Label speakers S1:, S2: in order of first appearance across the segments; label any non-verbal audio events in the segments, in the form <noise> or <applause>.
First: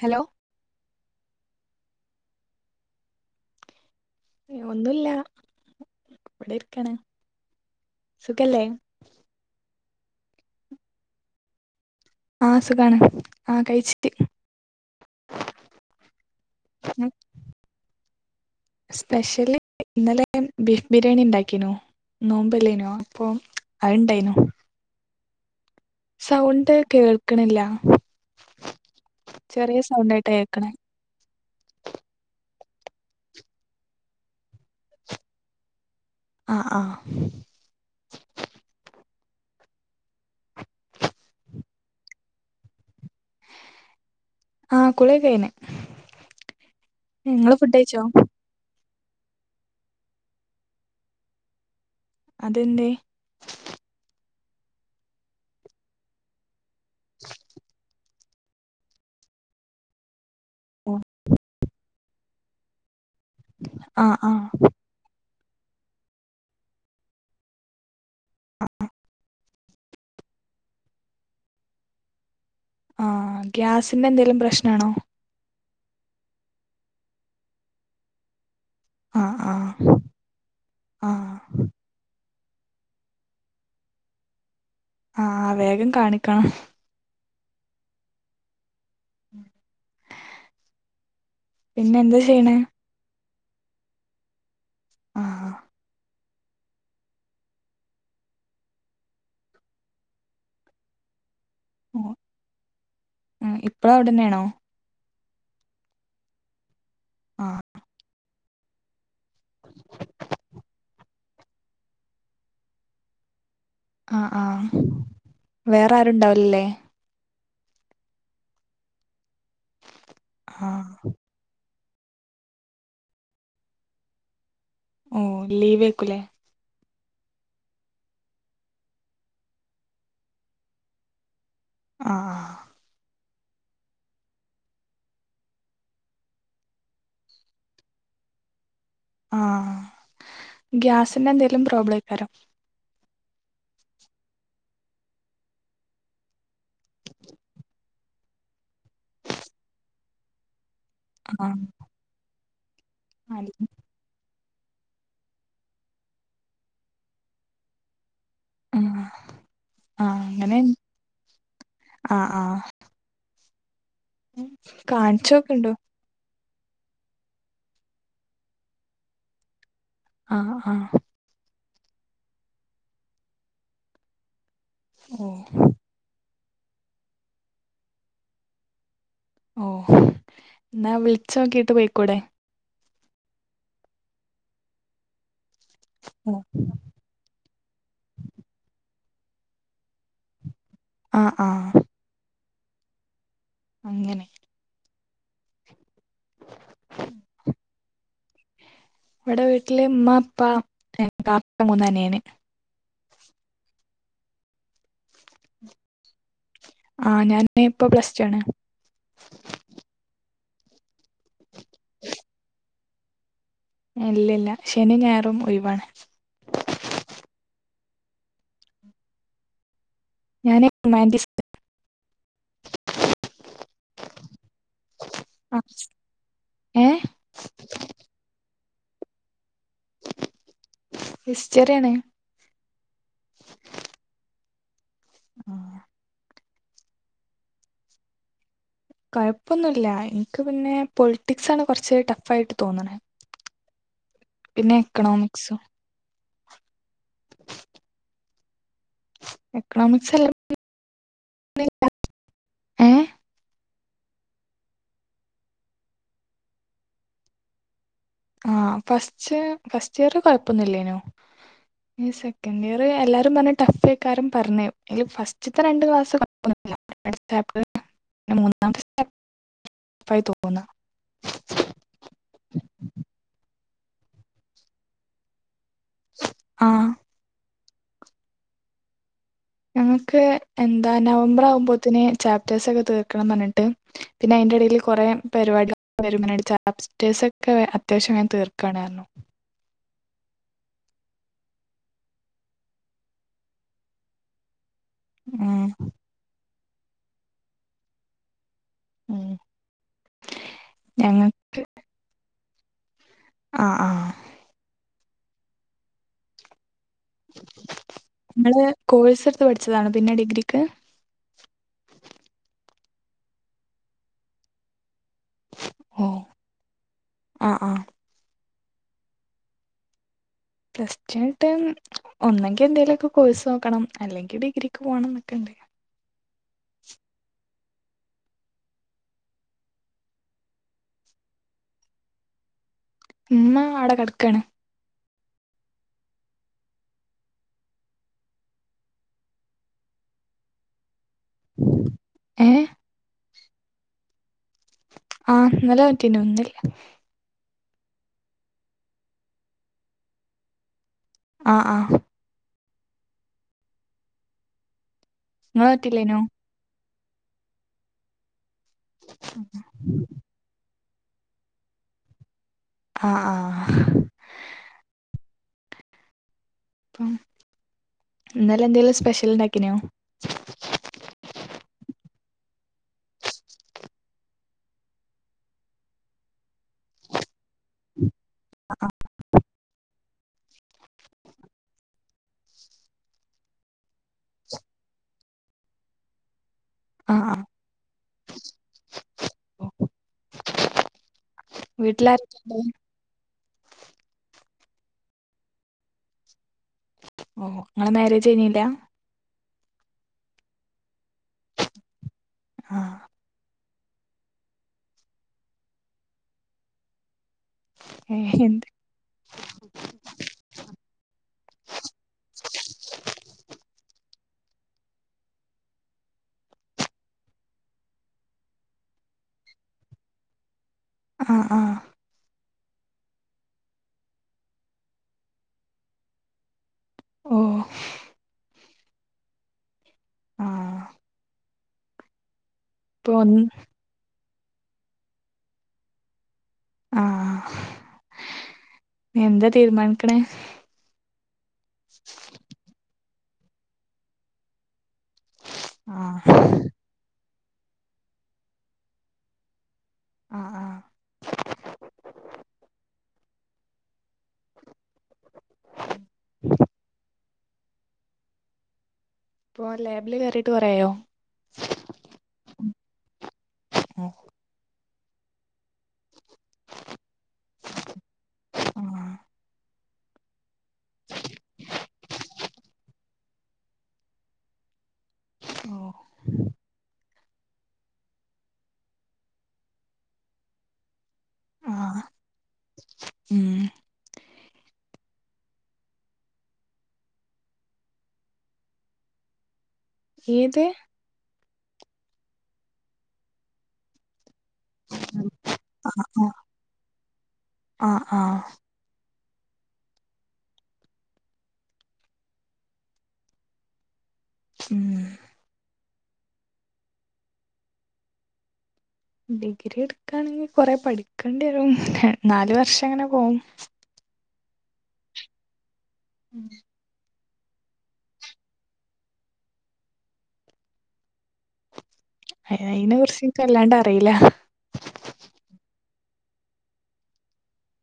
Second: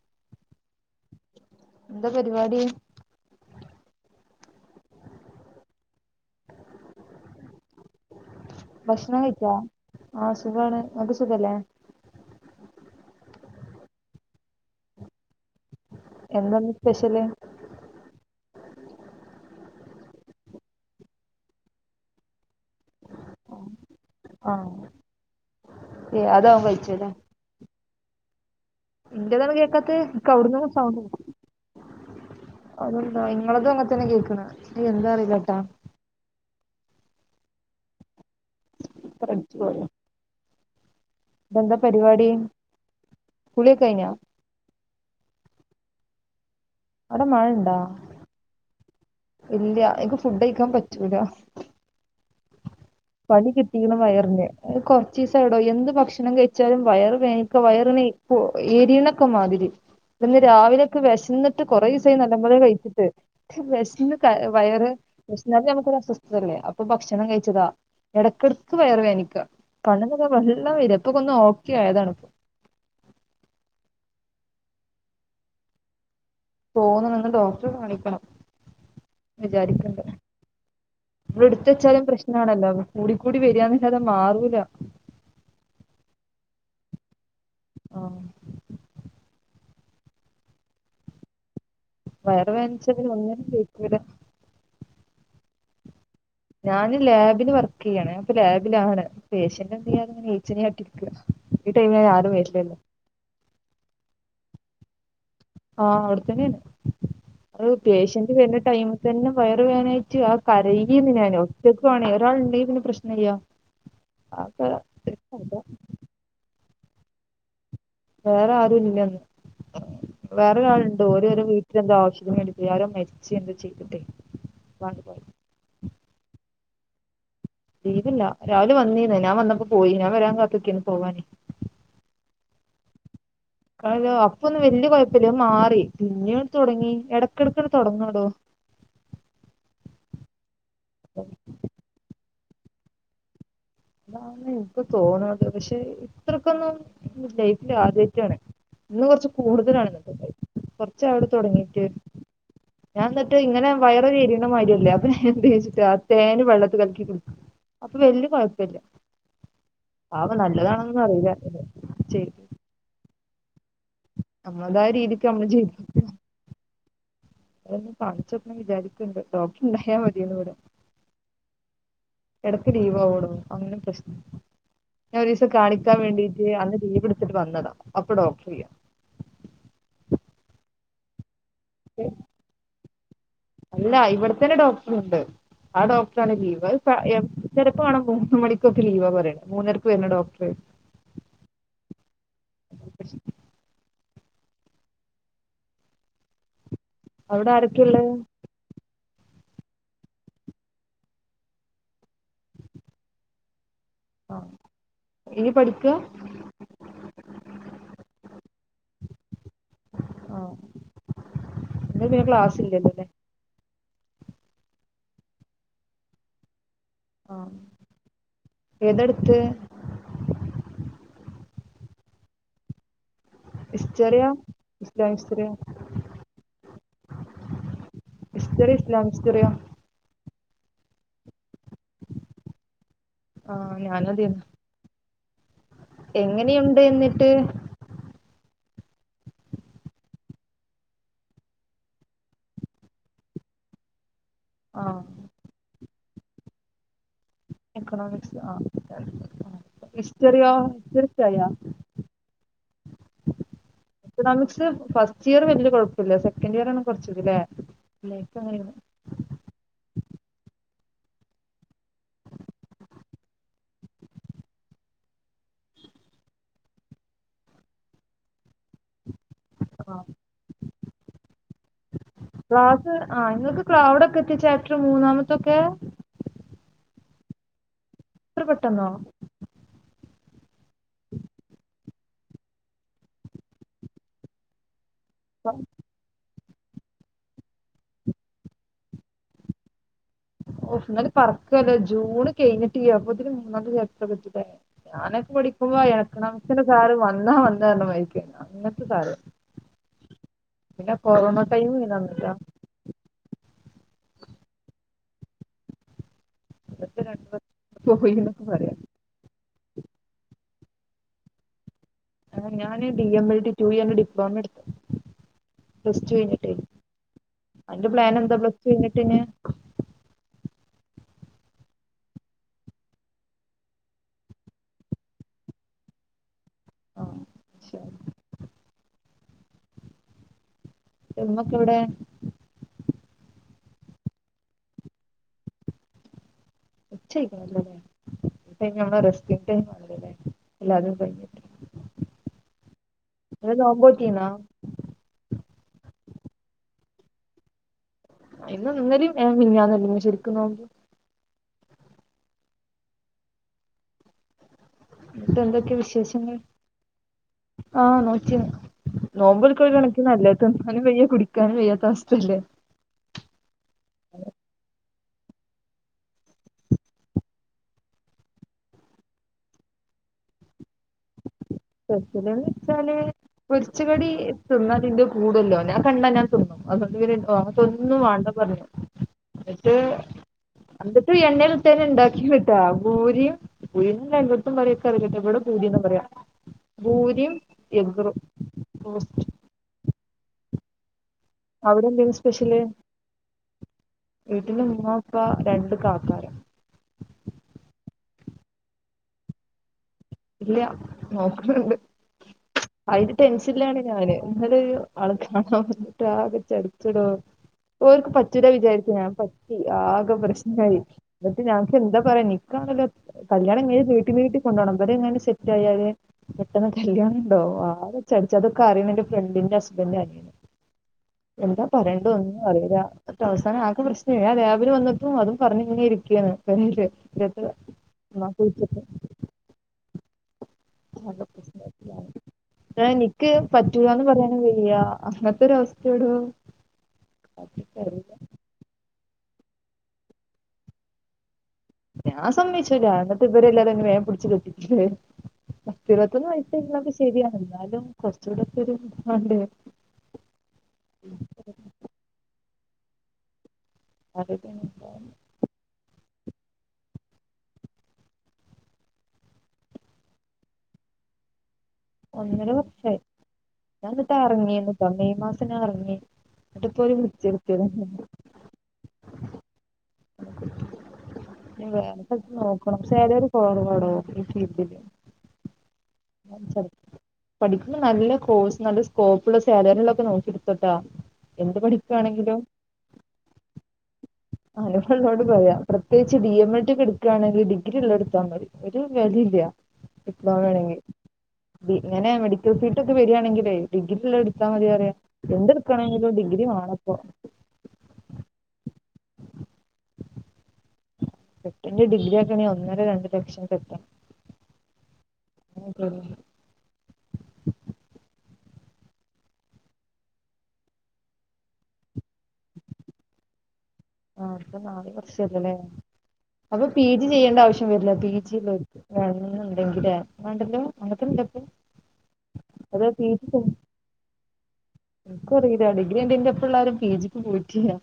S1: Hello
S2: എന്താ പരിപാടി
S1: ഒന്നുല്ല ഇവിടെ ഇരിക്കാണ് സുഖല്ലേ
S2: ഭക്ഷണം കഴിച്ച ആ സുഖാണ് നിനക്ക് സുഖല്ലേ
S1: ആ സുഖാണ് ആ കഴിച്ചിട്ട്
S2: എന്തന്ന് സ്പെഷ്യല്
S1: സ്പെഷ്യല് ഇന്നലെ ബീഫ് ബിരിയാണി ഇണ്ടാ‌ക്കിനു നോമ്പല്ലേനോ അപ്പൊ അത്ണ്ടായിനു
S2: ആഹ് അതാവും
S1: സൗണ്ട് കേൾക്കണില്ല
S2: എന്റെതാണ്
S1: ചെറിയ
S2: കേക്കാത്ത
S1: സൗണ്ട് ആയിട്ടാ
S2: എനിക്കവിടുന്ന്
S1: കേൾക്കണേ
S2: സൗണ്ടു അതന്താ നിങ്ങളതും അങ്ങെ തന്നെ കേൾക്കണ് <unintelligible> എന്താ അറിയല്ലട്ടാ
S1: ആ ആ
S2: സ്പീക്കർ അടിച്ചു പോയോ എന്താ പരിപാടി കുളിയൊക്കെ കയ്ഞ്ഞോ.
S1: ആ കുളിയൊക്കെ കയ്ഞ്ഞ്
S2: അവിടെ മഴ
S1: ഇങ്ങള് ഫുഡ്
S2: ഇണ്ടാ
S1: കയ്ച്ചോ.
S2: ഇല്ല എനക്ക് ഫുഡ് കയിക്കാൻ പറ്റൂല.
S1: അത് എന്തേയ്.
S2: പണി കിട്ടീക്ക്ണ് വയറിന് അത് കൊറച്ചീസായെടോ യെന്ത് ഭക്ഷണം കഴിച്ചാലും വയർ വെയ്ക്കാ വയർ ക്കൂ എരീണൊക്കെ മാതിരി അപ്പൊന്ന് രാവിലൊക്കെ വെശന്നിട്ട് കുറേ ദിവസായി നല്ലപോലെക്കെ കഴിച്ചി ട്ട് വെഷന്ന്
S1: ആഹ് ആഹ്
S2: വയറ് വെഷന്നാല് നമുക്ക് ഒരു അസ്വസ്ഥതല്ലേ അപ്പൊ ഭക്ഷണം കഴിച്ചതാ. ഇടക്കിടക്ക് വയർ വെനിക്കാ കണ്ണ്ന്നൊക്കെ വെള്ളം വര ഇപ്പൊ ന്ന് ഓക്കെ ആയതാണ്
S1: ആ ഗ്യാസിന്റെ എന്തെലും പ്രശ്നാണോ.
S2: തോന്നണ് ഇന്ന് ഡോക്ടറെ ഒന്ന് കാണിക്കണം.
S1: ആഹ് ആഹ്
S2: വിചാരിക്കണ്ട ഇ
S1: ആഹ്
S2: വിടെ ത്തെ ചില പ്രശന ണാണല്ലോ കൂടിക്കൂടി വരാന്നലാതെ അത് മാറൂല.
S1: ആഹ വേഗം കാണിക്കണം.
S2: ആ.
S1: പിന്നെ എന്താ
S2: വയർ
S1: ചെയ്യണേ
S2: വേനച്ചല് ഒന്നിനും വയ്ക്കൂല.
S1: ആ
S2: ഞാന് ലാബിൽ വർക്ക് യാണ് അപ്പൊ ലാബിലാണ് പേഷ്യന്റ് എന്ത ചെയ്യാ ഞാനെ ഈച്ചനായിട്ടിരിക്ക. ഈ ടൈമിൽ അയ്ന് ആരും വര്ലല്ലോ.
S1: ഇപ്പളും അവിടെന്നെയാണോ
S2: ആഹ അവിടുത്തന്നൊണ്
S1: ആഹ്
S2: ഒരു പേഷ്യന്റ് വരണ ടൈമ തന്നെ വയർ വേനായിട്ട് ആ കരകിന്ന് ഞാൻ ഒറ്റക്ക് വേണെ ഒരാൾുണ്ടങ്കിൽ പിന്നെ പ്രശ്നമല്യാ.
S1: ആഹ് ആഹ വേറെ ആരുണ്ടാവലല്ലേ.
S2: വേറെ ആരു ഇല്ലന്ന്
S1: ആഹ്
S2: വേറെരാളുണ്ട് ഓരോരോ വീട്ട. എന്ത ആശത്തിന് മരിച്ചച്ച് എന്താ ചെയ്തിട്ടേ. അപ്പങ്ങട്ട്
S1: ഓ
S2: പോയി
S1: ലീവേക്കുലെ.
S2: ലീവല്ല രാവിലെ വന്നീന്നേ ഞാൻ വന്നപ്പോ പോയി ഞാൻ വരാൻ കാത്തക്കെനി പോവാന്.
S1: ആ ആ.
S2: കല്ലോ അപ്പൊന്നും വലിയ കുഴപ്പല്ല അത് മാറി പിന്നീ തുടങ്ങി ഇടക്കിടക്ക് അങ്ങട്ട് തുടങ്ങടോ.
S1: ആഹ ഗ്യാസിന്റെ എന്തെലും പ്രോബ്ലം ആയിക്കാരോ.
S2: അതാണ് എക്ക് തോന്നത് പക്ഷെ ഇത്രക്കൊന്നും ലൈഫില് ആദ്യായിട്ടാണ്. ഇന്ന് കൊറച്ച് കൂടുതലാണ് കുറചായെടോ
S1: ആഹ്
S2: തൊടങ്ങീട്ട്. ഞാൻ ന്നട്ട്
S1: ആഹ്
S2: ഇങ്ങനെ വയറ കയ്ക ല്മര്യാലേ <unintelligible> തേന് വെള്ളത്തിൽ കലക്കി കുടിക്കും അപ്പൊ വല്യകൊയപ്പലാ. ആ
S1: ആഹ് അങ്ങനെ
S2: നല്ലതാണോന്നൊന്നും അറീല. നമ്മൾ
S1: കാണിച്ചൊക്കെണ്ടു.
S2: ചെയ്ത് അതൊന്ന് കാണിചോക്കണം വിചാരിക്കണ്ട് ഡോക്ർ ഉണ്ടായാൽ മതിയെനു ഇടെ.
S1: ആഹ് ആഹ്
S2: എടക്ക് ലീവ് ആവേടോ അങ്ങനെ പ്രശ്നം ഞാൻ
S1: ഓ
S2: ഒരീസം കാണിക്കാൻ വേണ്ടി ട്ട് അന്ന് ലീവെടുത്തിട്ട് വന്നതാ അപ്പോ ഡോക്ടറില്യ.
S1: ഓ എന്നാ വിളിച്ചോക്കിട്ട് പൊയിക്കൂടെ.
S2: അല്ല ഇവിടെത്തന്നെ ഡോക്ടർുണ്ട്. ആ ഡോക്ടറാണ് ലീവ് ചെലപ്പം കാണാ മൂന്ന് മണിക്കൊക്കെ ലീവ പറുന്ന മൂന്നരക്ക് വരണ ഡോക്ടർ.
S1: ആഹ ആഹ. അങ്ങനെ.
S2: അവിടെ ആരൊക്കെയള്ളെ.
S1: ഇവിടെ വീട്ടില് ഉമ്മ അപ്പ കാപ്പ മൂന്നന്നെയന്ന്
S2: ആ എനി പഠിക്കുക
S1: ആഹ ഞാാന് ഇപ്പൊ പ്ലസ് ആണ്
S2: ആഹ എ പിന്നെ ക്ലാസ് ഇല്ലല്ലോല്ലേ
S1: ഇല്ലല്ല ശനി ഞായറും ഒഴിവാാണ്
S2: എതെടുത്ത്
S1: ഞാനൻ റൊമാൻറിസ്
S2: എസ്റിയോ ഇര വിസ്തര
S1: ഏ
S2: ഇസ്ര എസ്ത്രറിയോ
S1: എസ്ചറിയണേ
S2: ആഹ ഞാനതന്ന
S1: ആഹ
S2: എങ്ങനെയുണ്ട് എന്നിട്ട്
S1: കൊഴപ്പൊന്നുമില്ല എനിക്ക് പിന്നെ പൊളിറ്റിക്സ ആണ് കുറച്ച് ടഫ ആയിട്ട് തോന്നണ
S2: <inaudible>
S1: പിന്നെ
S2: ആ
S1: എക്കണോമിക്സ്
S2: എക്കണോമിക്സ് ആ
S1: എക്കണോമിക്സ് അല്ല
S2: ഇ്ചറിയോ തീർച്ചയായാ
S1: ഏ
S2: എക്കണോമിക്സ് ഫസ്റ്റ് ഇയർ വല്ിയ കുഴപ്പില്ല സെക്കൻഡ് ഇയർ ആണ് കുറച്ചത്ല്ലേ
S1: ആ ഫസ്റ്റ് ഫസ്റ്റ് ഇയർ കൊഴപ്പൊന്നില്ലേനോ
S2: <inaudible>
S1: ഈ സെക്കൻഡ് ഇയർ എല്ലാരും പറഞ്ഞ ടഫേക്കാരും പറഞ്ഞ അ ഫസ്റ്റത്തെ രണ്ടണ്ട് ക്ലാസ് ്പ്പ് മൂന്നാം
S2: ആ ക്ലാസ് ആ നിങ്ങക്ക് ോ അവിടൊക്കെ എത്തിച്ചാപ്റ്റർ മൂന്നാമത്തൊക്കെ
S1: ആഹ
S2: എത്ര പെട്ടെന്നോ
S1: ഞങ്ങക്ക് എന്താ നവംബർ ആവുമ്പോത്തന് ചാപ്േഴ്സ് ഒക്കെ തീർക്കണം പറിട്ട് പിന്നെ അതിന്റെ ഇടയിൽ കുറെേ പരിപാടിക വരു ബ്സ്റ്റേഴസൊക്കെ അത്യാവശ്യം ഞാാന് തീർക്കുകയണായിരുന്നു
S2: ഓ എന്നന്നാലല് പറക്കല്ലേ ജൂണ് കഴിഞ്ഞിട്ട് ചെയ്യ്പോതിന് മൂന്നല് യാത്ര പറ്റില്ല ഞാക്ക് പ
S1: ഉം
S2: പിഠിക്കുമ്പോ എക്ക് നമച്ചന സാാര്ും വന്നാ വന്നാ എ മരിക്ക പിന്നെ
S1: ഞങ്ങ
S2: കൊറോണ ടൈം ഇങ്ങനന്നില്ല
S1: ആഹ ആഹ
S2: ഇതൊക്കെ രണ്ട് വർഷം പോയി എന്നൊക്കെ
S1: ങ്ങള്ൾ
S2: പറയാം
S1: കോവിത് സ്വരത്ത് പഠിച്ചതണ പിന്നെ ഡിഗ്രിക്ക്
S2: ഞാാന് ഡി എം ബൽ ടിി ു ന്റെ ഡിപ്ലോമ എടുത്തു പ്ലസ് ടു
S1: ഓഹ്
S2: കഴിഞ്ഞിട്ടേ
S1: ആഹ് ആഹ്
S2: അതിന്റെ പ്ലൻ എന്താ പ്ലസ് പിന്നിട്ടിന്
S1: പസ്റ്റ ആട്ട് ഒന്നെങ്കി എന്തേലുമൊക്കെ കോഴ്സ് നോക്കണം അല്ലെങ്കിൽ ഡിഗ്രിക്ക് പോണം എന്നൊക്കെ ഉണ്ട
S2: ആ അ ശരി നമ്മക്ക എവിടെ
S1: അമ്മ അടെ കടക്കയാണ്
S2: ഉക്ക നല്ലത് നമ്മ രസ് നല്ലത് എല്ലാതും ക
S1: ഏ
S2: എത് ഒമ്പോട്ടനാ
S1: ആഹ് നല്ല പറ്റന ഒന്നില്ല
S2: ഇന്ന ഇന്നേരും മഞ്ഞന്ന ശെരിക്കും നോോ
S1: ആഹ ആഹ
S2: ഇത
S1: ഇങ്ങള്
S2: എന്തൊക്കെ
S1: നോറ്റില്ലേനോ
S2: വിശേഷങ്ങൾ ആഹ നോറ്റി നോമ്പ് പിടിക്കുന്ന ഒരു കണക്കിന് നല്ലത്, തിന്നാനും വയ്യ കുടിക്കാനും വയ്യാത്ത അവസ്ഥയല്ലേ.
S1: ആ, ആ അപ്പം ഇന്നലെ എന്തെിലും സ്പെഷ്യൽ ഉണ്ടാക്കിനോ
S2: ഇന്നലെ വെച്ചാല് പൊരിച്ച കടി തിന്നാലിന്റെ കൂടല്ലോ, ഞാൻ പണ്ട് അങ്ങനെ തിന്നു. അതൊന്നും വേണ്ട പറഞ്ഞു എന്നിട്ട് എന്നിട്ട് എണ്ണയിൽ ഇട്ട് തന്നെ ഉണ്ടാക്കി കേട്ടാ പൂരിയും, പൂരീന്ന് തന്നെ എല്ലായിടത്തും പറയ, എനിക്കറിയില്ല കേട്ടാ, ഇവിടെ പൂരിന്ന
S1: ആഹ്
S2: പൂരിയും
S1: ആഹ്
S2: എഗ്ഗ് റോസ്റ്റും
S1: <unintelligible>
S2: അവിടെ എന്താരുന്നു
S1: വീട്ടിലാരൊക്കെണ്ട്
S2: സ്പെഷ്യല്. ഇവിടെ മൂങ്ങക്ക രണ്ട് കാക്കാര.
S1: ഓ, നിങ്ങടെ മാരേജ് കഴിഞ്ഞില്ല
S2: ഇല്ല, നോക്കുന്നുണ്ട്
S1: ആഹ്
S2: അതിന്റെ ടെൻഷനിലാണ്. ഞാന്, <unintelligible> കാണാൻ വന്നിട്ട് ആകെ ചടച്ചടോ ഓർക്ക്
S1: ഏഹ്
S2: പറ്റൂലാ
S1: എന്ത്
S2: വിചാരിച്ച് ഞാൻ പറ്റി, ആകെ പ്രശ്നായി എന്നിട്ട് <unintelligible> എന്താ പറയാ നിക്ക് കാണല്ലോ കല്യാണം കഴിഞ്ഞ് നീട്ടി നീട്ടി അവരങ്ങനെ സെറ്റ് ആയി അവര് പെട്ടെന്ന് കല്യാണണ്ടോ ആകെ ചടച്ച് അതൊക്കെ അറിയുന്ന എൻ്റെ ഫ്രണ്ടിന്റെ ഹസ്ബൻഡ് ൻ്റെ അനിയന്
S1: ആഹ്
S2: എന്താ
S1: ആഹ്
S2: പറയണ്ടെ ഒന്നും അറിയില്ല അന്നിട്ട് അവസാനം ആകെ പ്രശ്നായി ഞാൻ രാവിലെ വന്നിട്ടും അതും പറഞ്ഞിങ്ങനെ ഇരിക്കുവാണ്
S1: ഓഹ്
S2: <unintelligible> <unintelligible>
S1: ആഹ്
S2: <unintelligible> ആ
S1: ഇപ്പൊ
S2: ഇനിക്ക്
S1: ഒന്ന്
S2: പറ്റൂലാന്ന് പറയാൻ വയ്യ അങ്ങനത്തെൊര അവസ്ഥയാടൊ
S1: ആഹ് എന്താ തീരുമാനിക്കണ്
S2: ഞാൻ സമ്മയ്ച്ചുലാ എന്നിട്ട് ഇവരെല്ലാരും എന്നെ വേഗം പിടിച്ച് കെട്ടിക്കുവേ.
S1: ആഹ്
S2: പത്തിരുപത്തൊന്ന് വയസ്സ് ആയിക്ക്ണത് ശരിയാണ് എന്നാലും കൊറച്ചൂടൊക്കെരു ഇത് മാണ്ടെ
S1: ആഹ് ആഹ്
S2: <unintelligible>
S1: ഇപ്പൊ ലാബില് കേയറിട്ട് കെറേആയോ
S2: ഒന്നര വർഷായി, ഞാൻ
S1: ഓ
S2: ഇന്നിട്ടാ ഇറങ്ങിയത്. ഇപ്പ മെയ് മാസം ഞാൻ ഇറങ്ങി, എന്നിട്ടിപ്പോ ഒരു ഇഞ് വേറെ സ്ഥലത്ത് നോക്കണം ചെലവ് കുറവടോ ഈ ഫീൽഡിലെ
S1: ഓഹ്
S2: പഠിക്കുമ്പോൾ നല്ല കോഴ്സ്, നല്ല സ്കോപ്പുള്ള സാലറി ഉള്ളത് നോക്കിയെടുത്തുട്ടാ. എന്ത് പഠിക്ക
S1: ആഹ്
S2: ആണെങ്കിലും
S1: ഉം
S2: അനു എ നോട്ഹോട് പറയാം പ്രത്യേകിച്ച് ഡി എം എഡ എടുക്കുകയാണെങ്കിൽ ഡിഗ്രി ഉള്ള എടുത്താൽ മതി ഒരു വിലയില്ല ഡിപ്ലോമ
S1: ഏത്
S2: വേണമെങ്കി, ഇങ്ങനെ മെഡിക്കൽ ഫീൽഡ് ഒക്കെ വരികയാണെങ്കിലെ ഡിഗ്രി ഉള്ളത് എടുത്തോ ത്താമതി അറിയ
S1: ആഹ്
S2: എന്ത് എടുക്കണെങ്കിലും
S1: ആഹ്
S2: ഡിഗ്രി വാണം ഇപ്പോ
S1: ആഹ് ആഹ്
S2: <unintelligible> ഡിഗ്രി ആക്കണെ ഒന്നര രണ്ട് ലക്ഷം കെട്ടണം
S1: ഉം
S2: അതന്നെ
S1: ഡിഗ്രി എടുക്കയാണെങ്കിൽ കൊറെ പഠിക്കേണ്ടി വരും നാലു വർഷം അങ്ങനെ പോവും
S2: അവർക്ക് നാല് വർഷലല്ലേ. അപ്പം പി ജി ചെയ്യേണ്ട ആവശ്യം വരില്ല, പി ജി ഉള്ളവർക്ക്, വേണെന്നുണ്ടെങ്കില് വേണ്ടല്ലോ, അങ്ങനെ തന്നെ ഉണ്ടോ ഇപ്പോ.
S1: അ അയ്നെ കുറിച്ച് എനിക്ക് അല്ലാണ്ട് അറിയില്ല.
S2: ക്കു അറിയില്ലാ, ഡിഗ്രി കഴിഞ്ഞെന്റെ പ്പെള്ളാരും പി ജി ക്ക് പോയിട്ടില്ല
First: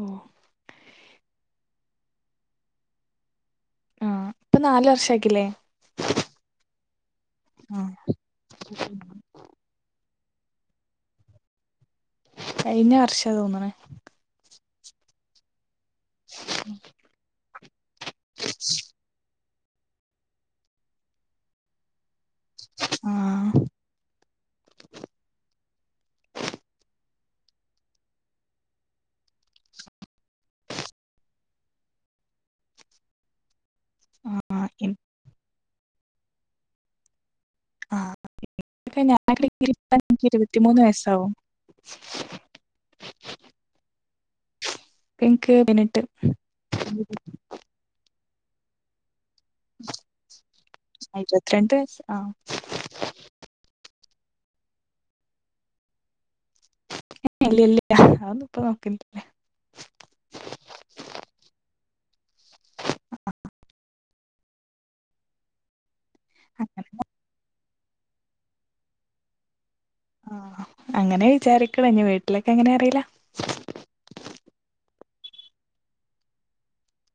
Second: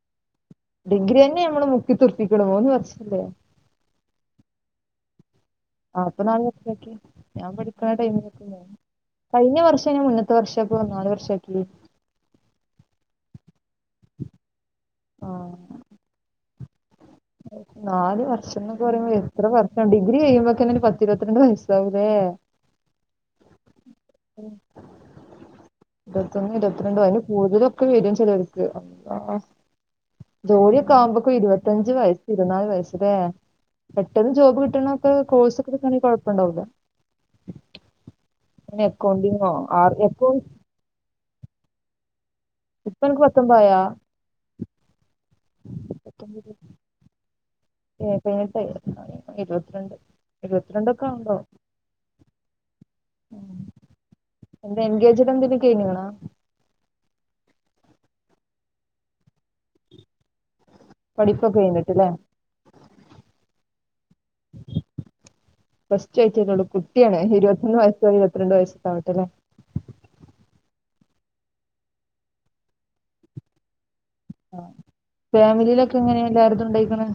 S1: ഓ
S2: ഡിഗ്രി തന്നെ നമ്മള് മുക്കി തീർപ്പിക്കണ്, മൂന്ന് വർഷവല്ലേ.
S1: ആ ഇപ്പൊ നാല് വർഷാക്കില്ലേ
S2: ആ പ്പൊ നാല് വർഷാക്കി, ഞാൻ പഠിക്ക്‌ണ ടൈമിലൊക്കെങ്ങെനെ കഴിഞ്ഞ വർഷം ഞാൻ മുന്ന ത്തെ വർഷപ്പൊ നാല് വർഷാക്കി
S1: കയ്ഞ്ഞ വർഷാ തോന്ന്ണു
S2: ആ നാല് വർഷംന്നൊക്കെ പറയുമ്പോ എ എത്ര വർഷം, ഡിഗ്രി കയിമ്പൊക്കിന് പത്തിരുപത്തിരണ്ട് വയസ്സാവുലേ
S1: ആ
S2: ഉം ഇരുപത്തൊന്നും ഇരുപത്തിരണ്ടും അയില് കൂടുതലൊക്കെ വരും ചെലോര്ക്ക് അപ് ആ ജോലിയൊക്കെ ആവുമ്പോക്കു ഇരുപത്തഞ്ച് ഞ്ച് വയസു ഇരുപത്തിനാല് വയസ്സ്ലേ പെട്ടെന്ന് ജോബ്
S1: ആഹ് എൻ
S2: കിട്ടണൊക്കെ കോഴ്സൊക്കെടുക്കാണെങ്കി കൊഴ പ്പണ്ടാവൂല.
S1: ആ പ്പ ഞാൻ
S2: ആർ
S1: <unintelligible>
S2: എക്കൗ
S1: ഇരുപത്തിമൂന്ന് വയസാവും
S2: ഇപ്പനക്ക് പത്തൊമ്പായോ?
S1: പ്പെങ്കു പയിനെട്ടു
S2: അ പയിനെട്ടയിട്ടൊള്ളല്ലേ ഇരുപത്തിരണ്ട് ഇരുപത്തിരണ്ടൊക്കെ ആവുമ്പാവും
S1: ഇരുപത്തിരണ്ട് വയസ്സ് ആഹ്
S2: എന്താ എൻഗേജ് <unintelligible> ക്കഴിഞ്ഞാണോ
S1: ഇല്ല ഇല്ല അതൊന്നു ഇപ്പ നോക്കുന്നില്ല.
S2: പഠിപ്പൊക്കെ കഴിഞ്ഞിട്ടല്ലേ? ഫസ്റ്റ് കഴിച്ചിട്ടേള്ളൂ,
S1: അങ്ങനെ
S2: കുട്ടിയാണ്, ഇരുപത്തൊന്ന് വയസ്സോ ഇരുപത്തിരണ്ട് വയസ്സക്കെ ആവട്ടെ അല്ലേ.
S1: ആ അങ്ങനെ വിചാരിക്കണ് ഇനി വീട്ടിലൊക്കെ എങ്ങന്യ അറിയില്ല.
S2: ആ ഫാമിലിയിലൊക്കെ എങ്ങനെയ എല്ലായിടത്തും ഉണ്ടായിക്കണ?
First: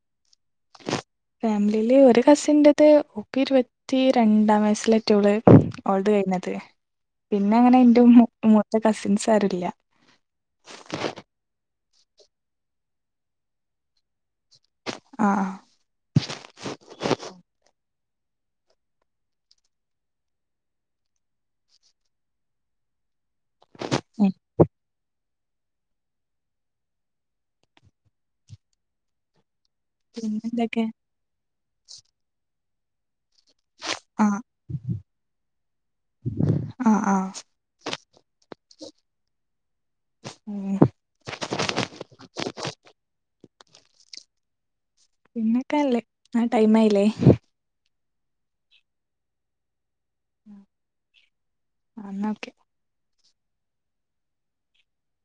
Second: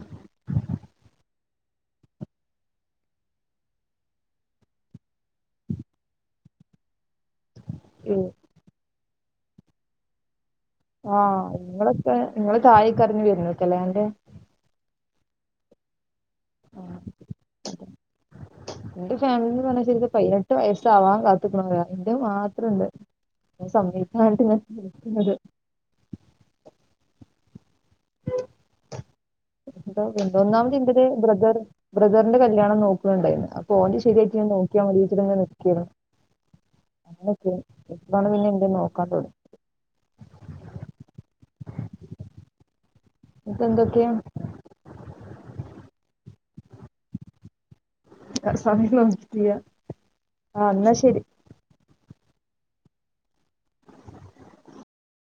S1: ഫാമിലിയില് ഒരു കസിന്റത് ഓക്കിരുപത്തി രണ്ടാം വയസ്സിലറ്റോള് ഓൾടെ കഴിഞ്ഞത്. പിന്നെ അങ്ങനെ എന്റെ മൂത്ത കസിൻസ് ആരില്ല.
S2: ഇപ്പ നിങ്ങള് തായക്കെറങ്ങി വരുന്നക്കല്ലേ എന്റെ.
S1: ആ
S2: ആ എന്റെ ഫാമിലിന്ന് പറഞ്ഞാൽ ശരിക്കു പതിനെട്ട് വയസ്സാവാൻ കാത്തിക്കണ പോലാ എന്റെ മാത്രംണ്ട്. സമീിക്ക
S1: ആഹ്
S2: ഞൻിക്കുന്നത് ഇത് എന്തോന്നാമത്
S1: പിന്നെന്തൊക്കെ
S2: ഇന്റത് ബ്രദർ ബ്രദറിന്റെ കല്യാണം നോക്കുന്നുണ്ടായിരുന്നു. അപ്പ ഓന്റേതു ശരിയായിട്ട്
S1: ആഹ്
S2: ഞാൻ നോക്കിയാ മതിന്നുവച്ചിട്ടങ്ങനെ നിക്കയാണ്.
S1: ആഹ് ആഹ്
S2: ഓക്കേ എപ്പഴാണ് പിന്നെ നിന്റെ നോക്കാൻ തൊടങ്
S1: ഉം
S2: ഇനീപ്പെന്തൊക്കെയാ?
S1: പിന്നൊക്കെല്ലേ ആ ടൈം ആയില്ലേ.
S2: ആ സമയം നോക്കില്ല. ആ എന്നാ ശരി.
S1: ആ എന്നാ ഓക്കേ.